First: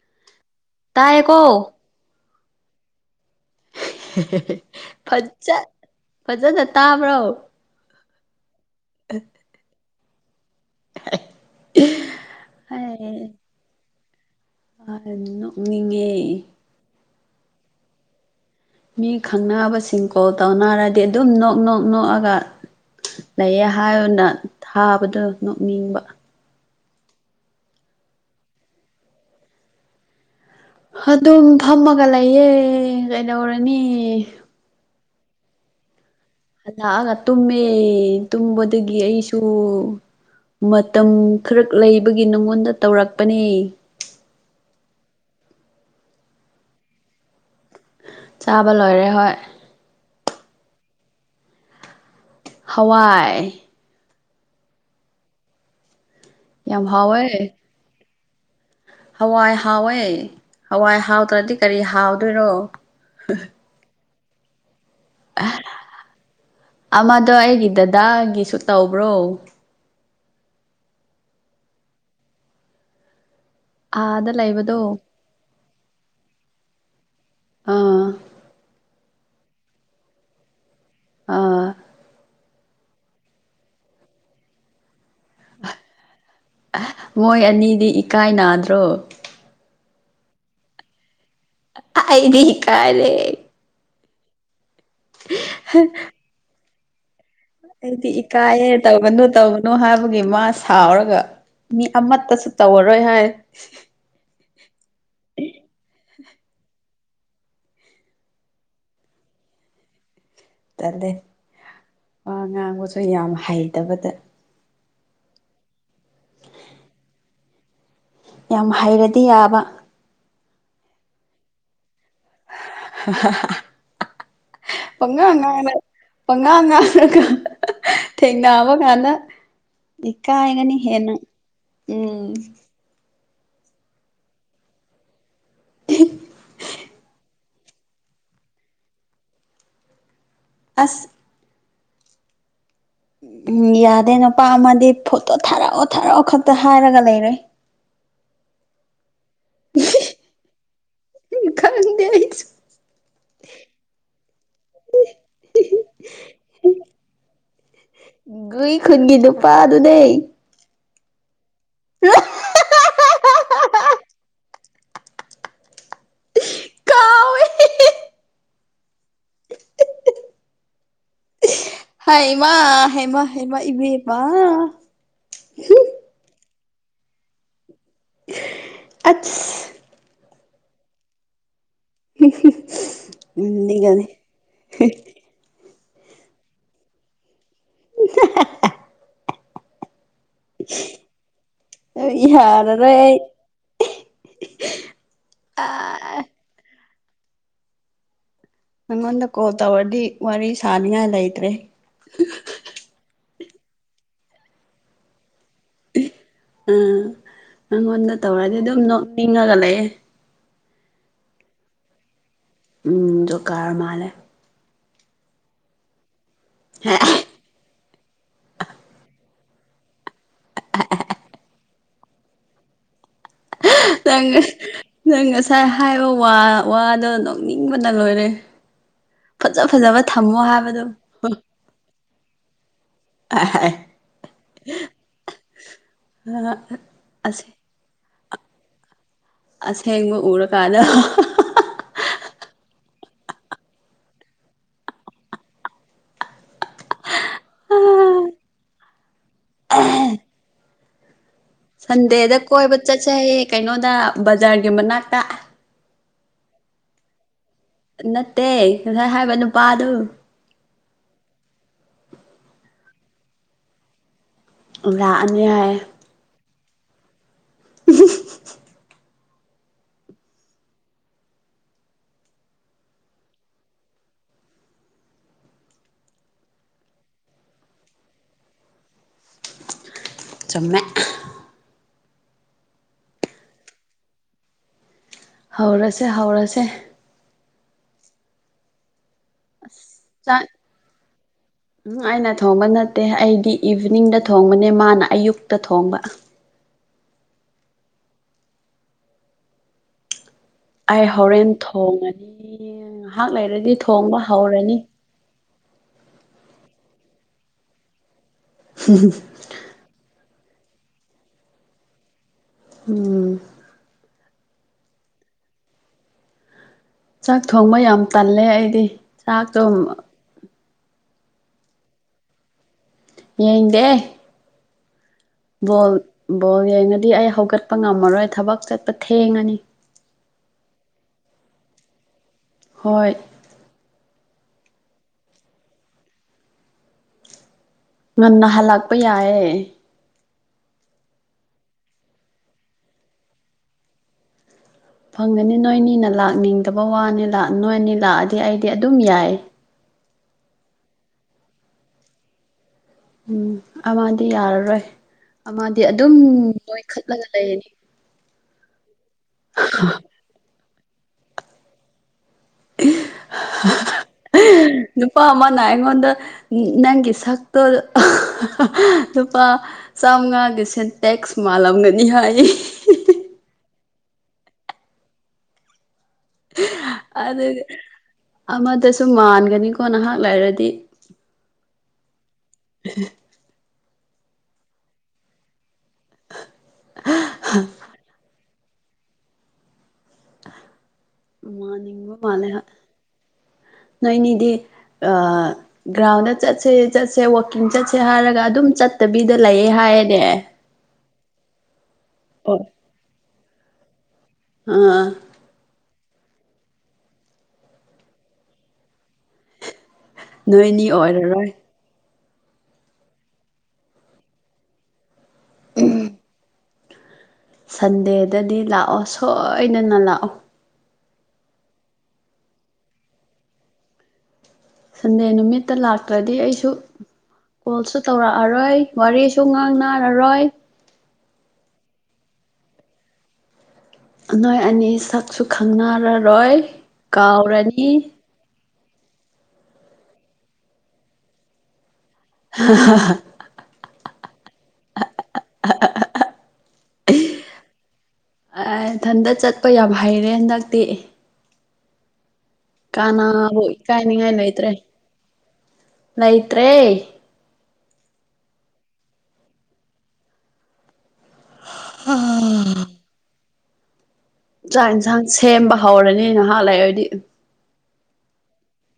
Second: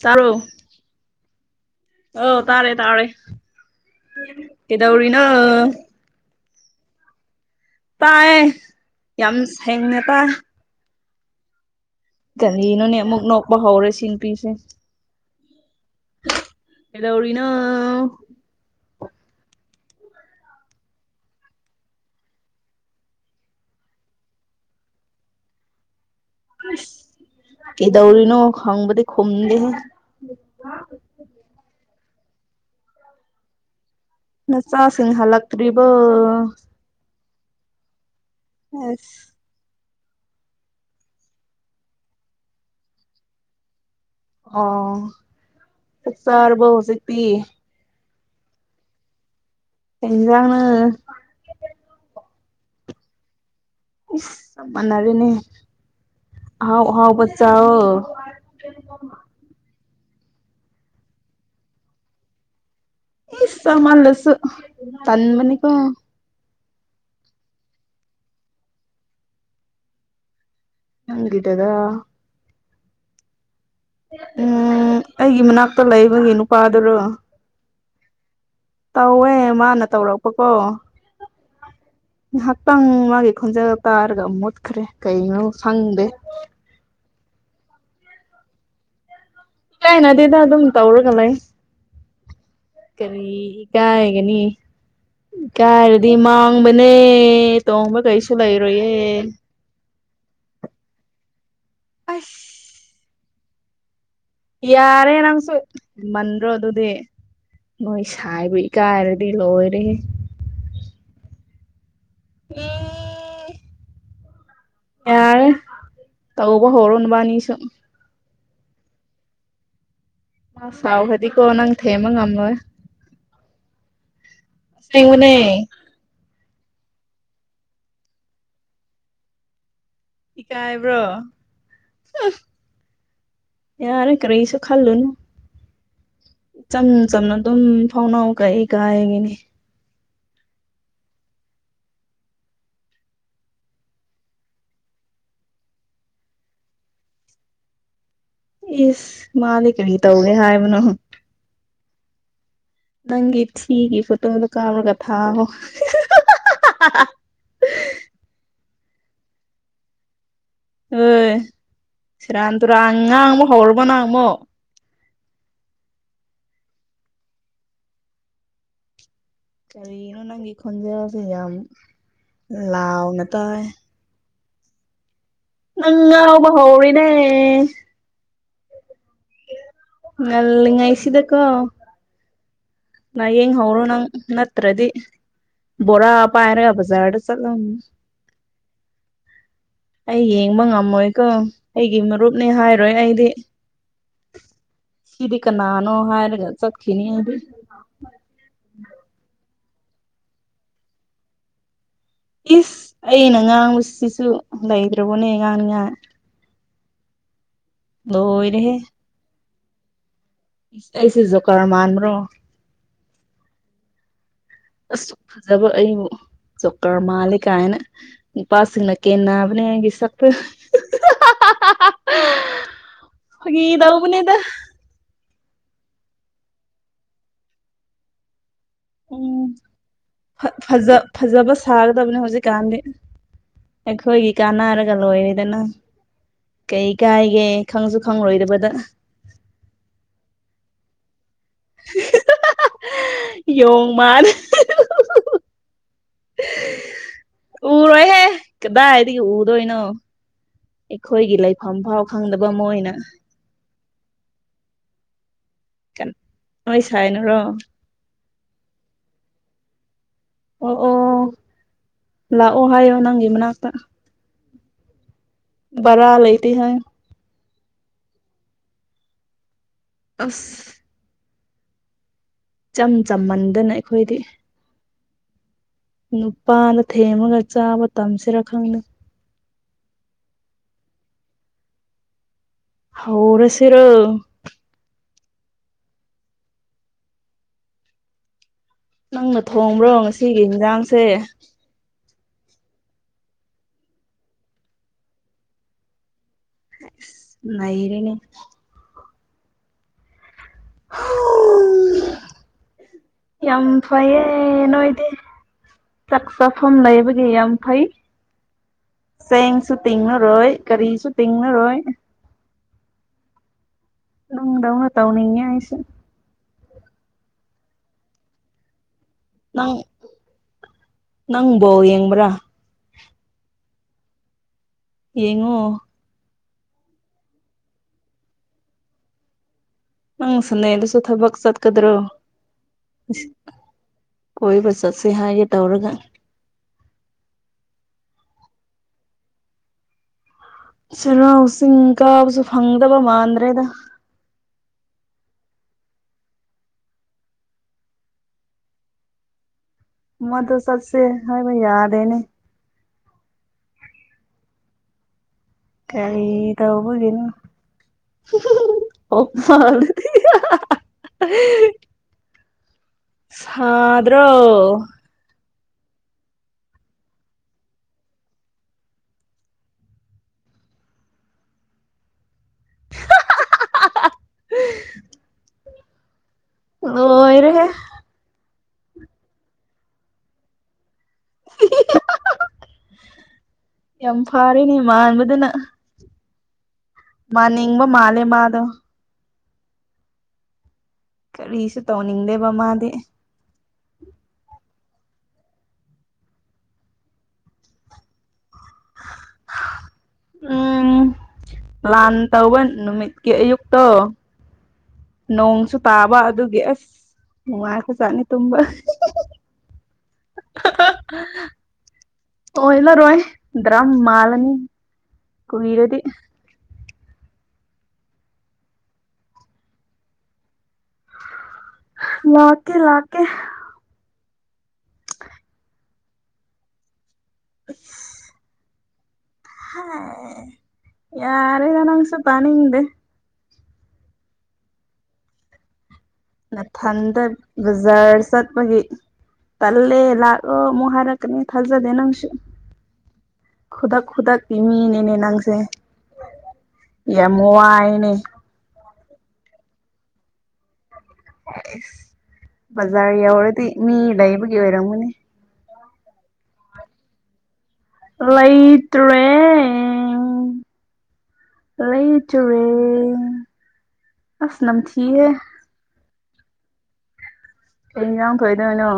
ꯆꯔꯣ ꯇꯥꯏꯌꯦꯀꯣ ꯑ ꯇꯥꯔꯦ ꯇꯥꯔꯦ ꯀꯩꯗꯧꯔꯤꯅꯣ ꯐꯖ ꯐꯖꯅ ꯇꯥꯕ꯭ꯔꯣ ꯇꯥꯏ ꯌꯥꯝ ꯁꯦꯡꯅ ꯇꯥꯏ [unintelligible] [inaudible] ꯀꯔꯤꯅꯣꯟ ꯑꯃꯨꯛ ꯅꯣꯛꯄ ꯍꯧꯔꯦ ꯁꯤ ꯅꯨꯄꯤꯁꯦ ꯅꯣꯡꯅꯤ ꯂꯧꯔꯤꯅ ꯃꯤ ꯈꯪꯅꯕꯁꯤꯡ ꯀꯣꯜ ꯇꯧꯅꯔꯗꯤ ꯑꯗꯨꯝ ꯅꯣꯛ ꯅꯣꯛ ꯅꯣꯛꯑꯒ ꯂꯩꯌꯦ ꯍꯥꯏꯅ ꯊꯥꯕꯗꯣ ꯅꯣꯛꯅꯤꯡꯕ ꯀꯩꯗꯧꯔꯤꯅꯣ ꯍꯪꯕꯗꯤ ꯈꯨꯝꯗꯦ ꯑꯗꯨꯝ ꯐꯝꯃꯒ ꯂꯩꯌꯦ ꯀꯩꯗꯧꯔꯅꯤ ꯅꯆꯥꯥ ꯁꯤꯁꯤꯡꯍ ꯂ ꯀꯔꯤꯕ ꯑꯗꯑꯒ ꯇꯨꯝꯃꯦꯃꯦ ꯇꯨꯝꯕꯗꯒꯤ ꯑꯁ ꯑꯩꯁꯨ ꯃꯇꯝ ꯈꯔ ꯂꯩꯕꯒꯤ ꯅꯉꯣꯟꯗ ꯇꯧꯔꯛꯄꯅꯦ ꯑꯣ ꯆꯔꯕꯧ ꯁꯤꯛꯇꯤ ꯆꯥꯕ ꯂꯣꯏꯔꯦ ꯍꯣꯏ ꯏꯖꯥꯡꯅ ꯍꯋꯥꯏ ꯃꯅꯔꯅꯤ ꯌꯥꯝ ꯍꯥꯎ ꯍꯥꯎ ꯍꯥꯎꯋꯦ ꯄ ꯆ ꯍꯋꯥꯏ ꯍꯥꯎꯋꯦ ꯍꯋꯥꯏ ꯍꯥꯎꯇ꯭ꯔꯗꯤ ꯀꯔꯤ ꯍꯥꯎꯗꯣꯏꯔꯣ ꯏꯃꯜꯁꯨ ꯇꯟ ꯃꯅꯤꯒꯣ ꯑꯃꯗꯣ ꯑꯩꯒꯤ ꯗꯗꯥꯒꯤꯁꯨ ꯇꯧꯕ꯭ꯔꯣ ꯍꯪꯗꯗ ꯑꯥꯗ ꯎꯝ ꯂꯩꯕꯗꯣ ꯑꯩꯒꯤ ꯃꯅꯥꯛꯇ ꯂꯩꯕꯒꯤ ꯅꯨꯄꯥꯗꯨꯔꯣ ꯑꯥ ꯇꯧꯋꯦ ꯃꯥꯅ ꯇꯧꯔꯛꯄꯀꯣ ꯑ ꯉꯥꯏꯍꯥꯛꯇꯪ ꯃꯥꯒꯤ ꯈꯣꯟꯖꯦꯜ ꯇꯥꯔꯒ ꯃꯨꯠꯈ꯭ꯔꯦ ꯀꯩꯅꯣ ꯁꯪꯗꯦ ꯃꯣꯏ ꯑꯅꯤꯗꯤ ꯏꯀꯥꯏ ꯅꯥꯗ꯭ꯔꯣ ꯏ ꯀꯥꯏꯅꯗꯤꯗ ꯑꯗꯨꯝ ꯇꯧꯔꯒ ꯂꯩ ꯍꯥꯏꯗꯤ ꯀꯔꯤ ꯏꯀꯥꯏꯒꯅꯤ ꯏꯀꯥꯏꯔꯗꯤ ꯃꯥꯡꯕꯅꯦ ꯇꯣꯡꯕ ꯑꯩꯗꯤ ꯀꯩꯁꯨ ꯏꯀꯥꯏꯌꯦ ꯇꯧꯒꯅꯨ ꯂꯩꯔꯣꯏꯌꯦ ꯇꯧꯒꯅꯨ ꯍꯥꯏꯕꯒꯤ ꯃꯥ ꯁꯥꯎꯔꯒ ꯃꯤ ꯑꯃꯠꯇꯁꯨ ꯑꯁ ꯇꯧꯔꯔꯣꯏ ꯍꯥꯏ ꯌꯥꯔꯦ ꯅꯪꯁꯨ ꯃ ꯭ꯔꯣ ꯑꯗꯨꯗꯤ ꯅꯣꯏ ꯁꯥꯏꯕ ꯏ ꯀꯥꯏꯔꯗꯤ ꯂꯣꯏꯔꯦ ꯆꯠꯂꯦ ꯑ ꯉꯥꯡꯕꯁꯨ ꯌꯥꯝ ꯍꯩꯇꯕꯗ ꯌꯥꯔꯦ ꯇꯧꯕꯕꯨ ꯍꯔꯟꯕꯥꯅꯤꯁꯨ ꯌꯥꯝ ꯍꯩꯔꯗꯤ ꯌꯥꯕ ꯃꯥ ꯁꯥꯎꯕꯗꯤ ꯀꯣ ꯅꯪ ꯊꯦꯃ ꯉ ꯑꯃ ꯄꯉꯥꯉꯥꯡꯅꯦ ꯄꯉꯥꯉꯥꯡ ꯊꯦꯡꯅ ꯑꯃ ꯀꯥꯟꯗ ꯏ ꯀꯥꯏꯒꯅꯤ ꯏꯀꯥꯏꯕ꯭ꯔꯣ ꯍꯦꯟꯅ ꯎꯝ ꯌꯥꯔ ꯀꯁꯨ ꯈꯜꯂꯨꯅ [inaudible] ꯆꯝ ꯆꯝꯅ ꯑꯗꯨꯝ ꯐꯥꯎꯅꯥꯎ ꯀꯛꯏ ꯀꯥꯏ ꯍꯥꯏꯉꯅꯦ ꯑꯁ ꯎꯝ ꯌꯥꯗꯦ ꯅꯨꯄꯥ ꯑꯃꯗꯤ ꯐꯣꯇꯣ ꯊꯥꯔꯛꯑꯣ ꯊꯥꯔꯛꯑꯣ ꯈꯛꯇ ꯍꯥꯏꯔꯒ ꯂꯩꯔꯦ [inaudible] ꯏꯁ ꯃꯥꯗꯤ ꯀꯔꯤ ꯇꯧꯒꯦ ꯍꯥꯏꯕꯅꯣ ꯈꯟꯗꯏꯁ ꯅꯪꯒꯤ ꯊꯤꯒꯤ ꯐꯣꯇꯣꯗꯣ ꯀꯥꯞꯔꯒ ꯊꯥꯔꯣ [inaudible] ꯒꯨꯏ ꯈꯨꯟꯒꯤ ꯅꯨꯄꯥꯗꯨꯗꯩ ꯑꯣ ꯁꯤꯔꯥꯟꯇꯔ ꯑꯉꯉꯥꯡꯪꯕꯣ ꯍꯔꯃꯅꯪꯕꯣ ꯀꯥꯎꯋꯋꯦ ꯀꯔꯤꯅꯣ ꯅꯪꯒꯤ ꯈꯣꯟꯖꯕ ꯌꯥꯝꯌꯥꯝ ꯍ ꯍꯩꯃ ꯍꯦꯃ ꯍꯦꯃ ꯏꯕꯕ ꯅꯪꯉꯧꯕ ꯍꯧꯅꯦ ꯑꯁ ꯉꯥꯏꯁꯤꯗꯀꯣ ꯂꯌꯦꯡꯍꯧꯔꯣ ꯅꯪ ꯅꯤꯡꯒꯅꯤ ꯅꯠꯇ꯭ꯔꯗꯤ ꯕꯣꯔꯥ ꯄꯥꯏꯔꯒ ꯕꯖꯥꯔꯗ ꯆꯠꯂꯝ ꯑꯩ ꯌꯦꯡꯕ ꯉꯝꯃꯣꯏꯀꯣ ꯑꯩꯒꯤ ꯃꯔꯨꯞꯅꯤ ꯌꯥꯔꯔꯣꯏ ꯍꯥꯏꯔꯣꯏ ꯑꯩ ꯑꯩꯗꯤ ꯁꯤꯗꯤ ꯀꯅꯥꯅꯣ ꯑꯥ ꯍꯥꯏꯔꯒ ꯆꯈꯤꯅꯤ ꯍꯥꯏꯗꯤ ꯀꯣ ꯇꯧꯔꯗꯤ ꯋꯥꯔꯤ ꯁꯥꯅꯤꯡꯉꯥꯏ ꯂꯩꯇ꯭ꯔꯦ ꯏꯁ ꯑꯩꯅ ꯉꯥꯡꯕꯁꯤꯁꯨ ꯂꯩꯗ꯭ꯔꯕꯣꯅꯦ ꯉꯥꯡꯅꯤꯉꯥꯏ ꯎꯝ ꯅꯉꯣꯟꯗ ꯇꯧꯔꯗꯤ ꯑꯗꯨꯝ ꯅꯣꯛꯅꯤꯡꯉꯒ ꯂꯩꯑꯦ ꯁꯤꯁꯨ ꯀꯥꯔ ꯃꯥꯥꯟꯕ꯭ꯔꯣ ꯎꯝ ꯖꯣꯀꯥꯔ ꯃꯥꯂꯦ ꯑꯁ ꯐꯖꯕ ꯑꯩꯕꯨ ꯆꯀ꯭ꯔ ꯃꯥꯜꯂꯤ ꯀꯥꯏꯅ ꯅꯨꯄꯥꯁꯤꯡꯅ ꯀꯦ ꯅꯦ ꯍꯥꯏ ꯁꯄ ꯅꯪ ꯇꯧꯕꯅꯦꯗ ꯅꯪ ꯉꯁꯥꯏ ꯍꯥꯏꯕ ꯋꯥꯗꯣ ꯅꯣꯛꯅꯤꯡꯕꯗ ꯂꯣꯏꯔꯦ ꯐꯖ ꯐꯖꯕ ꯊꯝꯃꯣ ꯎꯝ ꯍꯥꯏꯕꯗꯣ ꯐꯖ ꯐꯖꯕ ꯁꯥꯒꯗꯕꯅꯦ ꯍꯧꯖꯤꯛꯀꯥꯟꯗꯤ ꯑꯩꯈꯣꯏꯒꯤ ꯀꯥꯟꯅꯔꯒ ꯂꯣꯏꯔꯦꯗꯅ ꯀꯩ ꯀꯥꯏꯒꯦ ꯑꯁ ꯈꯪꯁꯨ ꯈꯪꯂꯣꯏꯗꯔꯕꯗ ꯑꯁꯦꯡꯕ ꯎꯔꯀꯥꯟꯗ ꯌꯣ ꯃꯥꯅꯦ [inaudible] ꯎꯔꯣꯏꯍꯦ ꯀꯗꯥꯏꯗꯒꯤ ꯎꯗꯣꯏꯅꯣ ꯑꯩꯈꯣꯏꯒꯤ ꯂꯩ ꯁꯟꯗꯦꯗ ꯀꯣꯏꯕ ꯆꯠꯁꯩꯌꯦ ꯀꯩꯅꯣꯗ ꯕꯖꯥꯔꯒꯤ ꯃꯅꯥꯛꯇ ꯀ ꯅꯣꯏ ꯁꯥꯏꯅꯔꯣ ꯅꯠꯇꯦ ꯉꯁꯥꯏ ꯍꯥꯏꯕ ꯅꯨꯄꯥꯗꯨ ꯑꯣ ꯑꯣ ꯂꯥꯛꯑꯣ ꯍꯥꯏꯌꯣ ꯅꯪꯒꯤ ꯃꯅꯥꯛꯇ ꯂꯥꯛꯑꯅꯤ ꯍꯥꯏ ꯕꯔ ꯂꯩꯩꯇ ꯍꯣꯏ [inaudible] ꯑꯁ ꯏꯆꯝ ꯆꯃꯟꯗꯅ ꯑꯩꯈꯣꯏꯗꯤ ꯅꯨꯄꯥꯅ ꯊꯦꯝꯃꯒ ꯆꯥꯕ ꯇꯝꯁꯤꯔ ꯈꯪꯅ ꯆꯃꯦ ꯍꯔ ꯁꯤꯔ ꯍꯧꯔꯁꯦ ꯍꯧꯔꯁꯦ ꯅꯪꯅ ꯑꯁ ꯊꯣꯡꯕ꯭ꯔꯣ ꯉꯁꯤꯒꯤ ꯆꯥꯛ ꯌꯦꯟꯁꯥꯡꯁꯦ ꯎꯝ ꯑꯩꯅ ꯊꯣꯡꯕ ꯅꯠꯇꯦ ꯑꯩꯗꯤ ꯏꯚꯤꯅꯤꯡꯗ ꯊꯣꯡꯕꯅꯦ ꯃꯥꯅ ꯑꯌꯨꯛꯇ ꯊꯣꯡꯕ ꯃꯍꯩꯔꯅꯦ ꯑꯩ ꯍꯣꯔꯦꯟ ꯊꯣꯡꯉꯅꯤ ꯉꯥꯏꯍꯥꯛ ꯌꯥꯝ ꯂꯩꯔꯗꯤ ꯊꯣꯡꯕ ꯐꯩꯌꯦ ꯍꯧꯔꯅꯤ ꯅꯣꯏꯗꯤ ꯆꯥꯛ ꯆꯥꯐꯝ ꯂꯩꯕꯒꯤ ꯌꯥꯝ ꯐꯩ ꯆꯦꯡꯁꯨ ꯇꯤꯡꯉꯔꯣꯏ ꯀꯔꯤꯁꯨ ꯇꯤꯡꯅꯔꯣꯏ ꯎꯝ ꯎꯅꯨꯡ ꯇꯧꯅ ꯇꯧꯅꯤꯦ ꯍꯥꯏꯁ ꯆꯥꯛ ꯊꯣꯡꯕ ꯌꯥꯝ ꯇꯜꯂꯦ ꯑꯩꯗꯤ ꯆꯥꯛꯇꯣ ꯅꯪꯕꯣ ꯌꯦꯡꯕ꯭ꯔꯥ ꯌꯦ ꯏꯗꯦ ꯌꯦꯡꯉꯣ ꯕꯣꯜ ꯌꯦꯡꯉꯗꯤ ꯑꯩ ꯍꯧꯒꯠꯄ ꯉꯝꯃꯔꯣꯏ ꯊꯕꯛ ꯆꯠꯄ ꯊꯦꯡꯉꯅꯤ ꯅꯪ ꯁꯅ ꯑꯗꯨꯁꯨꯣ ꯊꯕꯛ ꯆꯠ ꯀꯗ꯭ꯔꯣ ꯍꯣꯏ ꯀꯣꯏꯕ ꯆꯠꯁꯤꯦ ꯍꯥꯏꯒꯦ ꯇꯧꯔꯒ ꯉꯟꯅ ꯍꯜꯂꯛꯄ ꯌꯥꯏꯌꯦ ꯁꯔꯁꯤꯡ ꯀꯥꯕꯁꯨ ꯐꯪꯗꯕ ꯃꯥꯟꯗ꯭ꯔꯦꯗ ꯐꯪꯒꯅꯤ ꯅꯣꯏꯅꯤꯅ ꯂꯥꯛꯅꯤꯡꯗꯕ ꯋꯥꯅꯤ ꯅꯣꯏꯅꯤ ꯂꯥꯛꯑꯗꯤ ꯑꯩꯗꯤ ꯑꯗꯨꯝ ꯌꯥꯏ ꯃꯗꯨ ꯆꯠꯁꯦ ꯍꯥꯏꯕ ꯌꯥꯗꯦꯅꯦ ꯎꯝ ꯑꯃꯗꯤ ꯌꯥꯔꯔꯣꯏ ꯑꯃꯗꯤ ꯑꯗꯨꯝ ꯀꯔꯤ ꯅꯣꯏ ꯈꯠꯂꯒ ꯇꯧꯕꯒꯤꯅꯣ ꯂꯩꯅꯤ [unintelligible] ꯑꯣꯛ ꯃꯥꯜꯂꯦ [unintelligible] [unintelligible] ꯁꯥꯗ꯭ꯔꯣ ꯅꯥ ꯑꯩꯉꯣꯟꯗ ꯅꯪꯒꯤ ꯁꯛꯇꯣ ꯂꯨꯄꯥ ꯆꯥꯝꯃꯉꯥ ꯃꯥꯒꯤ ꯁꯦꯟꯇꯦꯛꯁ ꯃꯥꯜꯂꯝꯒꯅꯤ ꯍꯥꯏꯌꯦ [inaudible] ꯍꯥ ꯍꯥ ꯍꯥ ꯍꯥ ꯍꯥ ꯑꯗꯨꯒ ꯂꯣꯏꯔꯦꯍꯦ ꯑꯃꯗꯁꯨ ꯃꯥꯟꯒꯅꯤꯀꯣ ꯅꯍꯥꯛ ꯂꯩꯔꯗꯤ [inaudible] ꯌꯥꯝ ꯐꯥꯔꯦꯅꯦ ꯃꯥꯟꯕꯗꯨꯅ ꯃꯥꯟ ꯅꯤꯡꯕ ꯃꯥꯜꯂꯦ ꯃꯥꯗꯣ ꯀꯔꯤꯁꯨ ꯃꯥꯟꯅꯤꯡꯕ ꯇꯧꯅꯤꯡꯗꯦꯕ ꯃꯥꯜꯂꯦ ꯃꯥꯗꯤ ꯅꯣꯏꯅꯤꯗꯤ ꯒ꯭ꯔꯥꯎꯟꯗ ꯆꯠꯁꯦ ꯆꯠꯁꯦ ꯋꯥꯛꯀꯤꯡ ꯆꯠꯁꯦ ꯍꯥꯏꯔꯒ ꯑꯗꯨꯝ ꯆꯠꯇꯕꯤꯗ ꯂꯩꯌꯦ ꯍꯥꯏꯌꯦꯅꯦ ꯎꯝ ꯂꯥꯟ ꯑꯣ ꯇꯧꯕ ꯅꯨꯃꯤꯠꯀꯤ ꯑꯌꯨꯛꯇꯣ ꯑꯥ ꯅꯣꯡꯁꯨ ꯇꯥꯕ ꯑꯗꯨꯒꯤ ꯑꯁ ꯅꯨꯡꯉꯥꯏ ꯈ꯭ꯔꯥ ꯖꯥꯠꯅꯤ ꯇꯨꯝꯕ ꯅꯣꯏꯅꯤ ꯑꯣꯏꯔꯔꯣꯏ ꯑꯣꯏ ꯔꯔꯣꯏ ꯗ꯭ꯔꯝ ꯃꯥꯂꯅꯤ ꯀꯨꯏꯔꯗꯤ ꯁꯟꯗꯦꯗꯗꯤ ꯂꯥꯛꯑꯣ ꯁꯣꯏꯗꯅ ꯂꯥꯛꯑꯣ ꯂꯥꯛꯀꯦ ꯂꯥꯛꯀꯦ ꯁꯟꯗꯦ ꯅꯨꯃꯤꯠꯇ ꯂꯥꯛꯇ꯭ꯔꯗꯤ ꯑꯩꯁꯨ ꯀꯣꯜꯁꯨ ꯇꯧꯔꯛꯑꯔꯣꯏ ꯋꯥꯔꯤꯁꯨ ꯉꯥꯡ ꯅꯔꯥꯔꯣꯏ ꯌꯔꯦꯗꯥ ꯅꯪꯁꯨ ꯇꯅꯤꯡꯗꯦ ꯅꯣꯏ ꯑꯅꯤ ꯁꯛꯁꯨ ꯈꯪꯅꯔꯥ ꯅꯊꯟꯗ ꯕꯖꯥ꯭ꯔ ꯆꯠꯄꯒꯤ ꯇꯜꯂ‌ꯦ ꯂꯥꯛꯑꯣ ꯃꯨꯛ ꯍꯥꯔꯛꯀꯅꯤ ꯊꯖꯗꯦ ꯅꯪꯁ‌ꯦ ꯍꯥ ꯍꯥ ꯍꯥ ꯄꯤꯃꯤꯅꯦꯅꯦ ꯅꯪꯁꯦ ꯌꯥꯝ ꯋꯥꯏꯅꯦ ꯏꯊꯟꯇ ꯆꯠꯄ ꯌꯥꯝ ꯍꯩꯔꯦ ꯍꯟꯗꯛꯇꯤ ꯑꯦꯁ ꯕꯖꯥ꯭ꯔ ꯀꯅꯥꯕꯨ ꯌꯧꯔꯗꯤ ꯃꯤ ꯂꯩꯕꯒꯤ ꯑꯣꯏꯔꯝ ꯒꯅꯤ ꯂꯩꯇ꯭ꯔ‌ꯦ ꯂꯩꯇ꯭ꯔꯦ ꯂꯩꯇꯥꯔꯦ ꯆꯥꯛ ꯌꯦꯟꯁꯥꯡ ꯁꯦꯝꯕ ꯍꯧꯔꯅꯤ ꯅꯍꯥꯛ ꯂꯩꯔꯗꯤ ꯀꯩ ꯏꯟꯁꯥꯡ ꯊꯣꯡꯗꯣꯏꯅꯣ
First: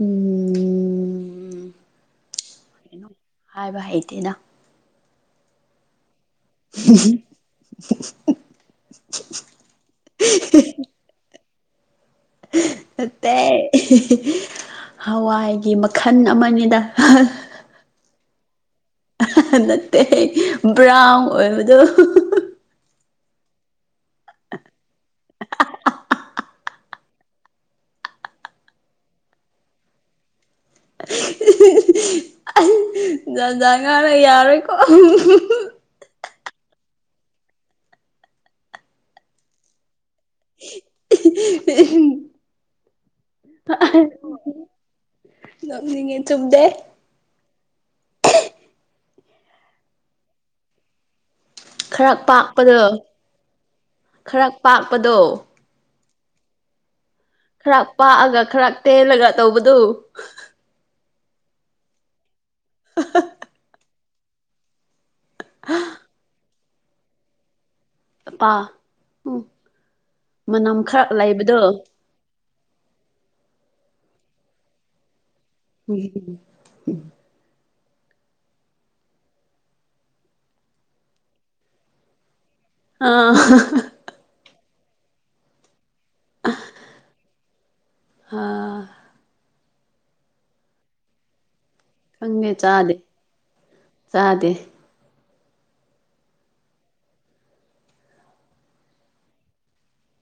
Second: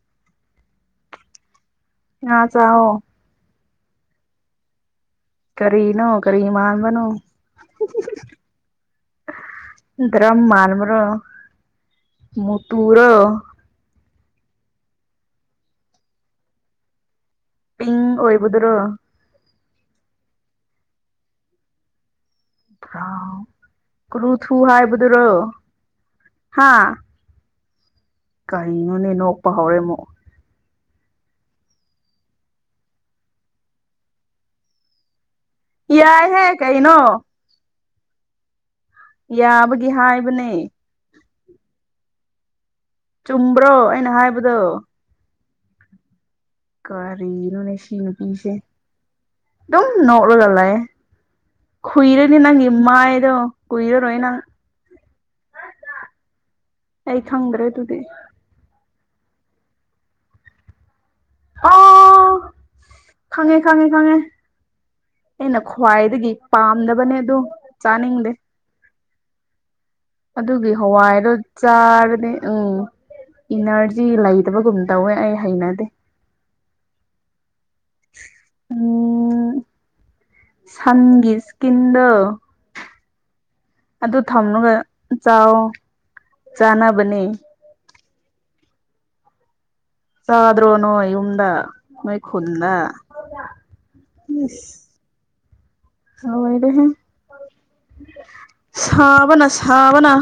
ꯎꯝ ꯉꯥ ꯆꯥꯎ ꯑꯣ ꯀꯩꯅꯣ ꯍꯥꯏꯕ ꯍꯩꯇꯦꯅ ꯀꯔꯤꯅꯣ ꯀꯔꯤ ꯃꯥꯟꯕꯅꯣ ꯗ꯭ꯔꯝ ꯃꯥꯟꯕꯔꯣ ꯅꯠꯇꯦ ꯍꯋꯥꯏꯒꯤ ꯃꯈꯜ ꯑꯃꯅꯤꯗ ꯄꯤꯡ ꯑꯣꯏꯕꯗꯨꯔꯣ ꯅꯠꯇꯦ ꯕ꯭ꯔꯥꯎꯟ ꯑꯣꯏꯕꯗꯣ ꯀ꯭ꯔꯨ ꯊꯨ ꯍꯥꯏ ꯕꯗꯨꯔꯣ ꯍꯥꯥ ꯀꯩꯅꯣꯅꯦ ꯅꯣꯛꯄ ꯍꯧꯔꯦ ꯑꯃꯨꯛ ꯑꯩ ꯖꯟꯖꯥ ꯉꯥꯅ ꯌꯥꯔꯣꯏꯀꯣ ꯀꯩꯩꯅꯣ ꯌꯥꯕꯒꯤ ꯍꯥ ꯎ [unintelligible] [inaudible] ꯆꯨꯝꯕ꯭ꯔꯣ ꯑꯩꯅ ꯍꯥꯏꯕꯗꯣ ꯅꯪ ꯀꯔꯤꯅꯅꯦ ꯁꯤ ꯅꯨꯄꯤꯁꯦꯝ ꯅꯣꯛꯂꯒꯂꯑꯦ ꯈꯔ ꯈꯨꯏꯔꯅꯤ ꯅꯪ ꯄꯥꯛꯄꯗꯣ ꯏꯃꯗꯣ ꯈꯨꯏꯔꯔꯣꯣꯏ ꯅꯪ ꯈꯔ ꯄꯥꯛꯄꯗꯣ ꯑꯩ ꯈꯪꯗ꯭ꯔꯦ ꯈꯔ ꯑꯗꯨꯗꯤ ꯄꯥꯛꯑꯒ ꯈꯔ ꯇꯦꯜꯂꯒ ꯇꯧꯕꯗꯨ ꯑꯣ ꯈꯥꯉꯦ ꯈꯥꯉꯦ ꯈꯥꯉꯦ ꯑꯩꯅ ꯈ꯭ꯋꯥꯏꯗꯒꯤ ꯄꯥꯝꯗꯕꯅꯦ ꯑꯗꯨꯣ ꯆꯥꯅꯤꯡꯗꯦ ꯑꯣꯐ ꯑꯗꯨꯒꯤ ꯍꯋꯥꯏꯗꯣ ꯆꯥꯔꯅꯦ ꯎꯝ ꯏꯅꯔꯖꯤ ꯁꯤ ꯂꯩꯇꯕꯒꯨꯝ ꯇꯧꯋꯦ ꯑꯩ ꯍꯩꯅꯗꯦ ꯎꯝ ꯎꯝ ꯎꯝ ꯁꯪꯒꯁ ꯀꯤꯟꯗꯣ ꯑꯥ ꯑꯗꯨ ꯊꯝꯂꯒ ꯆꯥꯎ ꯆꯥꯅꯕꯅꯦ ꯑ [unintelligible] [inaudible] ꯆꯗ꯭ꯔꯣꯅꯣ ꯌꯃꯗ ꯃꯣꯏ ꯈꯪꯗꯦ ꯈꯨꯗꯥ ꯆꯥꯗꯦ ꯆꯥꯗꯦ ꯍꯗ ꯁꯕꯅ ꯁꯕꯅꯥ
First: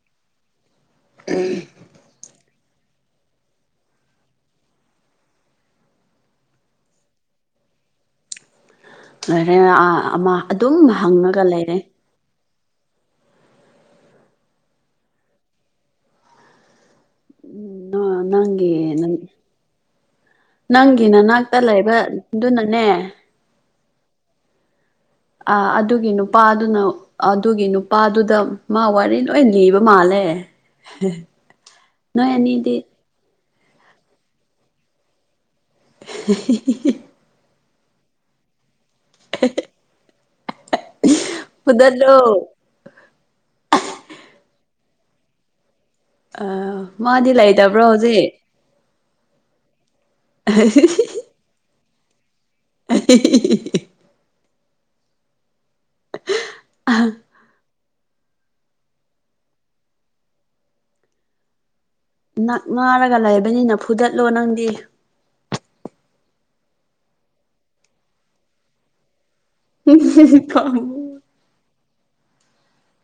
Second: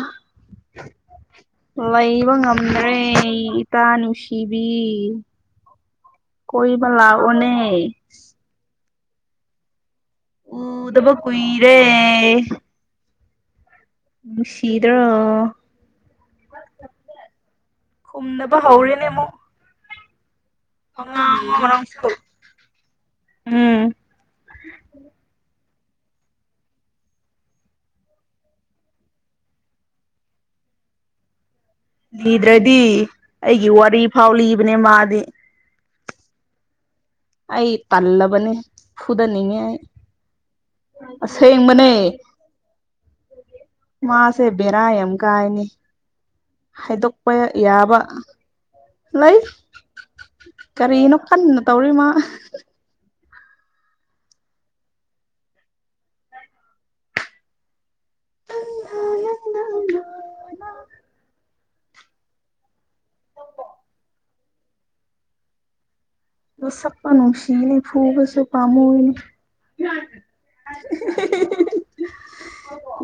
ꯋꯥ ꯏꯕ ꯅꯦ ꯏ ꯇꯅꯨꯁꯤꯕꯤ ꯀ ꯂꯥꯑꯣꯅꯦ ꯦ ꯑꯃ ꯑꯗꯨꯝ ꯎꯗꯕ ꯍꯪꯉꯒ ꯀꯨꯏꯔꯦ ꯂꯩꯔꯦ ꯎ ꯁꯤꯤꯗ꯭ꯔꯣ ꯈꯨꯝꯅꯕ ꯅꯪꯒꯤ ꯍꯧꯔꯦꯅꯦ ꯑꯃꯨ ꯨ ꯅꯪꯒꯤ ꯅꯅꯥꯛꯇ ꯂꯩꯕꯗꯨꯅꯅꯦ ꯎꯝ ꯑ ꯑꯗꯨꯒꯤ ꯅꯨꯄꯥꯗꯨꯅ ꯑꯗꯨꯒꯤ ꯅꯨꯄꯥꯗꯨꯗ ꯃꯥ ꯋꯥꯔꯤ ꯂꯣꯏ ꯂꯤꯕ ꯃꯥꯜꯂꯦ ꯍ [unintelligible] [inaudible] ꯂꯤꯗ꯭ꯔꯗꯤ ꯑꯩꯒꯤ ꯋꯥꯔꯤ ꯐꯥꯎ ꯂꯤꯕꯅꯦ ꯃꯥꯗꯤ [unintelligible] [inaudible] ꯑꯩ ꯇꯜꯂꯕꯅꯤ ꯐꯨꯗꯅꯤꯡꯉꯦ ꯑꯁꯦꯡꯕꯅꯦ ꯐꯨꯗꯠꯂꯣ ꯃꯥꯁꯦꯕꯦꯔ ꯑꯦꯝ ꯀꯥꯏꯅꯤ ꯑ ꯃꯥꯗꯤ ꯍꯥꯏꯗꯣꯛꯄ ꯂꯩꯇꯕ꯭ꯔꯣ ꯌꯥꯕ ꯍꯧꯖꯤꯛ ꯂꯩ ꯀꯔꯤꯅꯣ ꯀꯟꯅ ꯇꯧꯔꯤꯃ [unintelligible] [inaudible] ꯑ [unintelligible] [inaudible] ꯀꯚꯅꯃꯅ ꯅꯛ ꯉꯥꯔꯒ ꯂꯩꯕꯅꯤꯅ ꯐꯨꯗꯠꯂꯣ ꯅꯪꯗꯤ ꯁꯞꯄꯅꯅꯨꯡ ꯁꯤꯤꯅꯤ ꯐꯨꯒꯁꯨ ꯄꯥꯝꯃꯨ ꯑꯣꯏꯅꯤ ꯀ [unintelligible] [inaudible]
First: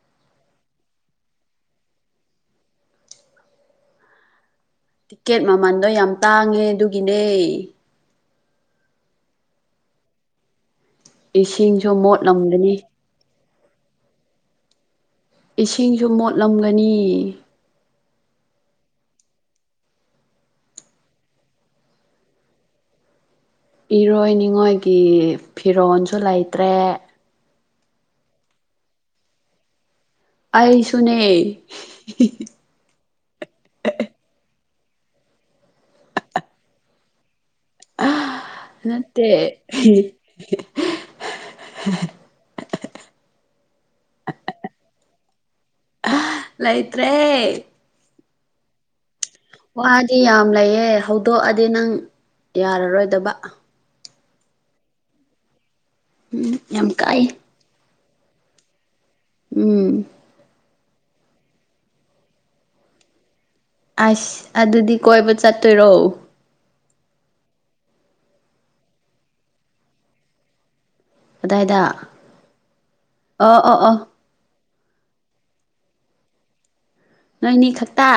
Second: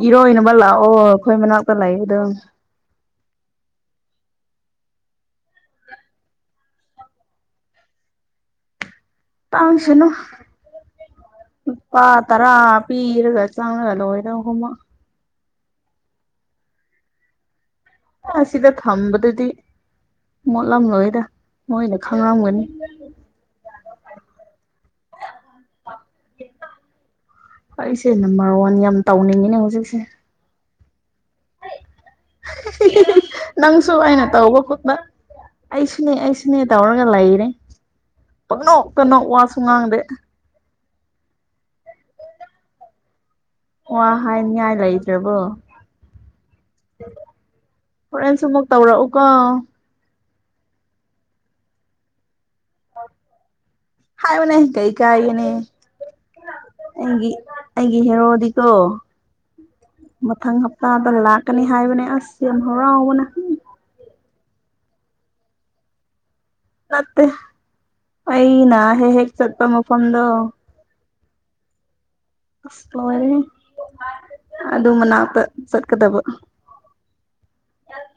ꯏꯔꯣꯏꯅꯕ ꯂꯥꯛꯑꯣ ꯑꯩꯈꯣꯏ ꯃꯅꯥꯛꯇ ꯂꯥꯛꯑꯦ ꯑꯗꯨꯝ [unintelligible] [inaudible] ꯇꯤꯛꯀꯦꯠ ꯃꯃꯟꯗꯣ ꯌꯥꯝ ꯇꯥꯡꯉꯦ ꯑꯗꯨꯒꯤꯅꯦ ꯇꯥꯡꯁꯤꯅꯣ ꯏꯁꯤꯡꯁꯨ ꯅꯨꯄꯥ ꯇꯔꯥ ꯃꯣꯠꯂꯝꯒꯅꯤ ꯄꯤꯔꯒ ꯆꯥꯡꯉꯂꯣꯗꯒꯃ ꯏꯁꯤꯡꯁꯨ ꯃꯣꯠꯂꯝꯒꯅꯤ ꯑ ꯁꯤꯗ ꯊꯝꯕꯗꯨꯗꯤ ꯃꯣꯠꯂꯝꯂꯣꯏꯗ ꯅꯣꯏꯅ ꯈꯪꯉꯝꯒꯅꯤ꯫ ꯏꯔꯣꯏꯅꯤꯡꯉꯣꯏꯒꯤ ꯐꯤꯔꯣꯜꯁꯨ ꯂꯩꯇ꯭ꯔꯦ꯫ ꯑꯩꯁꯦ ꯅꯝꯕꯔ ꯋꯥꯟ ꯌꯥꯝ ꯇꯧꯅꯤꯡꯉꯤꯅꯦ ꯍꯧꯖꯤꯛꯁꯦ꯫ ꯑꯩꯁꯨꯅꯦ ꯅꯪꯁꯨꯨ ꯍꯥꯏꯅ ꯇꯧꯕ ꯀꯨ ꯕ ꯑꯩꯁꯨꯅꯦ-ꯑꯩꯁꯨꯅꯦ ꯇꯧꯔꯒ ꯂꯩꯔꯦ꯫ ꯄꯪꯅꯣꯛꯇ ꯀꯅꯣ ꯅꯠꯇꯦ ꯋꯥꯁꯨ ꯉꯥꯡꯗꯦ꯫ [unintelligible] ꯑꯣ ꯋꯥ ꯍꯥꯏ ꯅꯤꯉꯥꯏ ꯂꯩꯇ꯭ꯔꯕꯣ꯫ ꯂꯩꯇ꯭ꯔꯦ ꯍꯣꯔꯦꯟꯁꯨ ꯃꯨꯛ ꯇꯧꯔꯛꯎꯀꯣ꯫ ꯁꯤ ꯌꯥꯝ ꯂꯩꯌꯦ ꯍꯧꯗꯣꯛꯑꯗꯤ ꯅꯪ ꯌꯥꯔꯔꯣꯏꯗꯕ꯫ ꯍꯥꯏꯑꫭꯅꯦ ꯀꯩ ꯀꯥꯏꯒꯦꯅꯦ꯫ ꯎꯝ ꯌꯥꯝ ꯀꯥꯏ꯫ ꯒꯤ ꯍꯦꯔꫭꯗꯤꯀꯣ ꯎꯝ ꯇꯥꯗ ꯂꯥꯛꯀꯅꯤ ꯍꯥꯏꯕꯅꯦ ꯑꯁ ꯌꯥꯝ ꯍꯔꯥꯎꯕꯅꯦ꯫ ꯑꯁ ꯑꯗꯨꯗꯤ ꯀꯣꯏꯕ ꯆꯠꯇꯣꯏꯔꯣ꯫ ꯅꯠꯇꯦ ꯑꯩꯅ ꯍꯦꯛ-ꯍꯦꯛ ꯆꯠꯄ ꯃꯐꯝꯗꯣ꯫ ꯑꯗꯥꯏꯗꯥ꯫ ꯑꯁ ꯂꯣꯏꯔꯦꯍꯦ ꯑꯗꯨ ꯃꯅꯥꯛꯇ ꯆꯠꯀꯗꯕ꯫ ꯅꯣꯏꯅꯤ ꯈꯛꯇ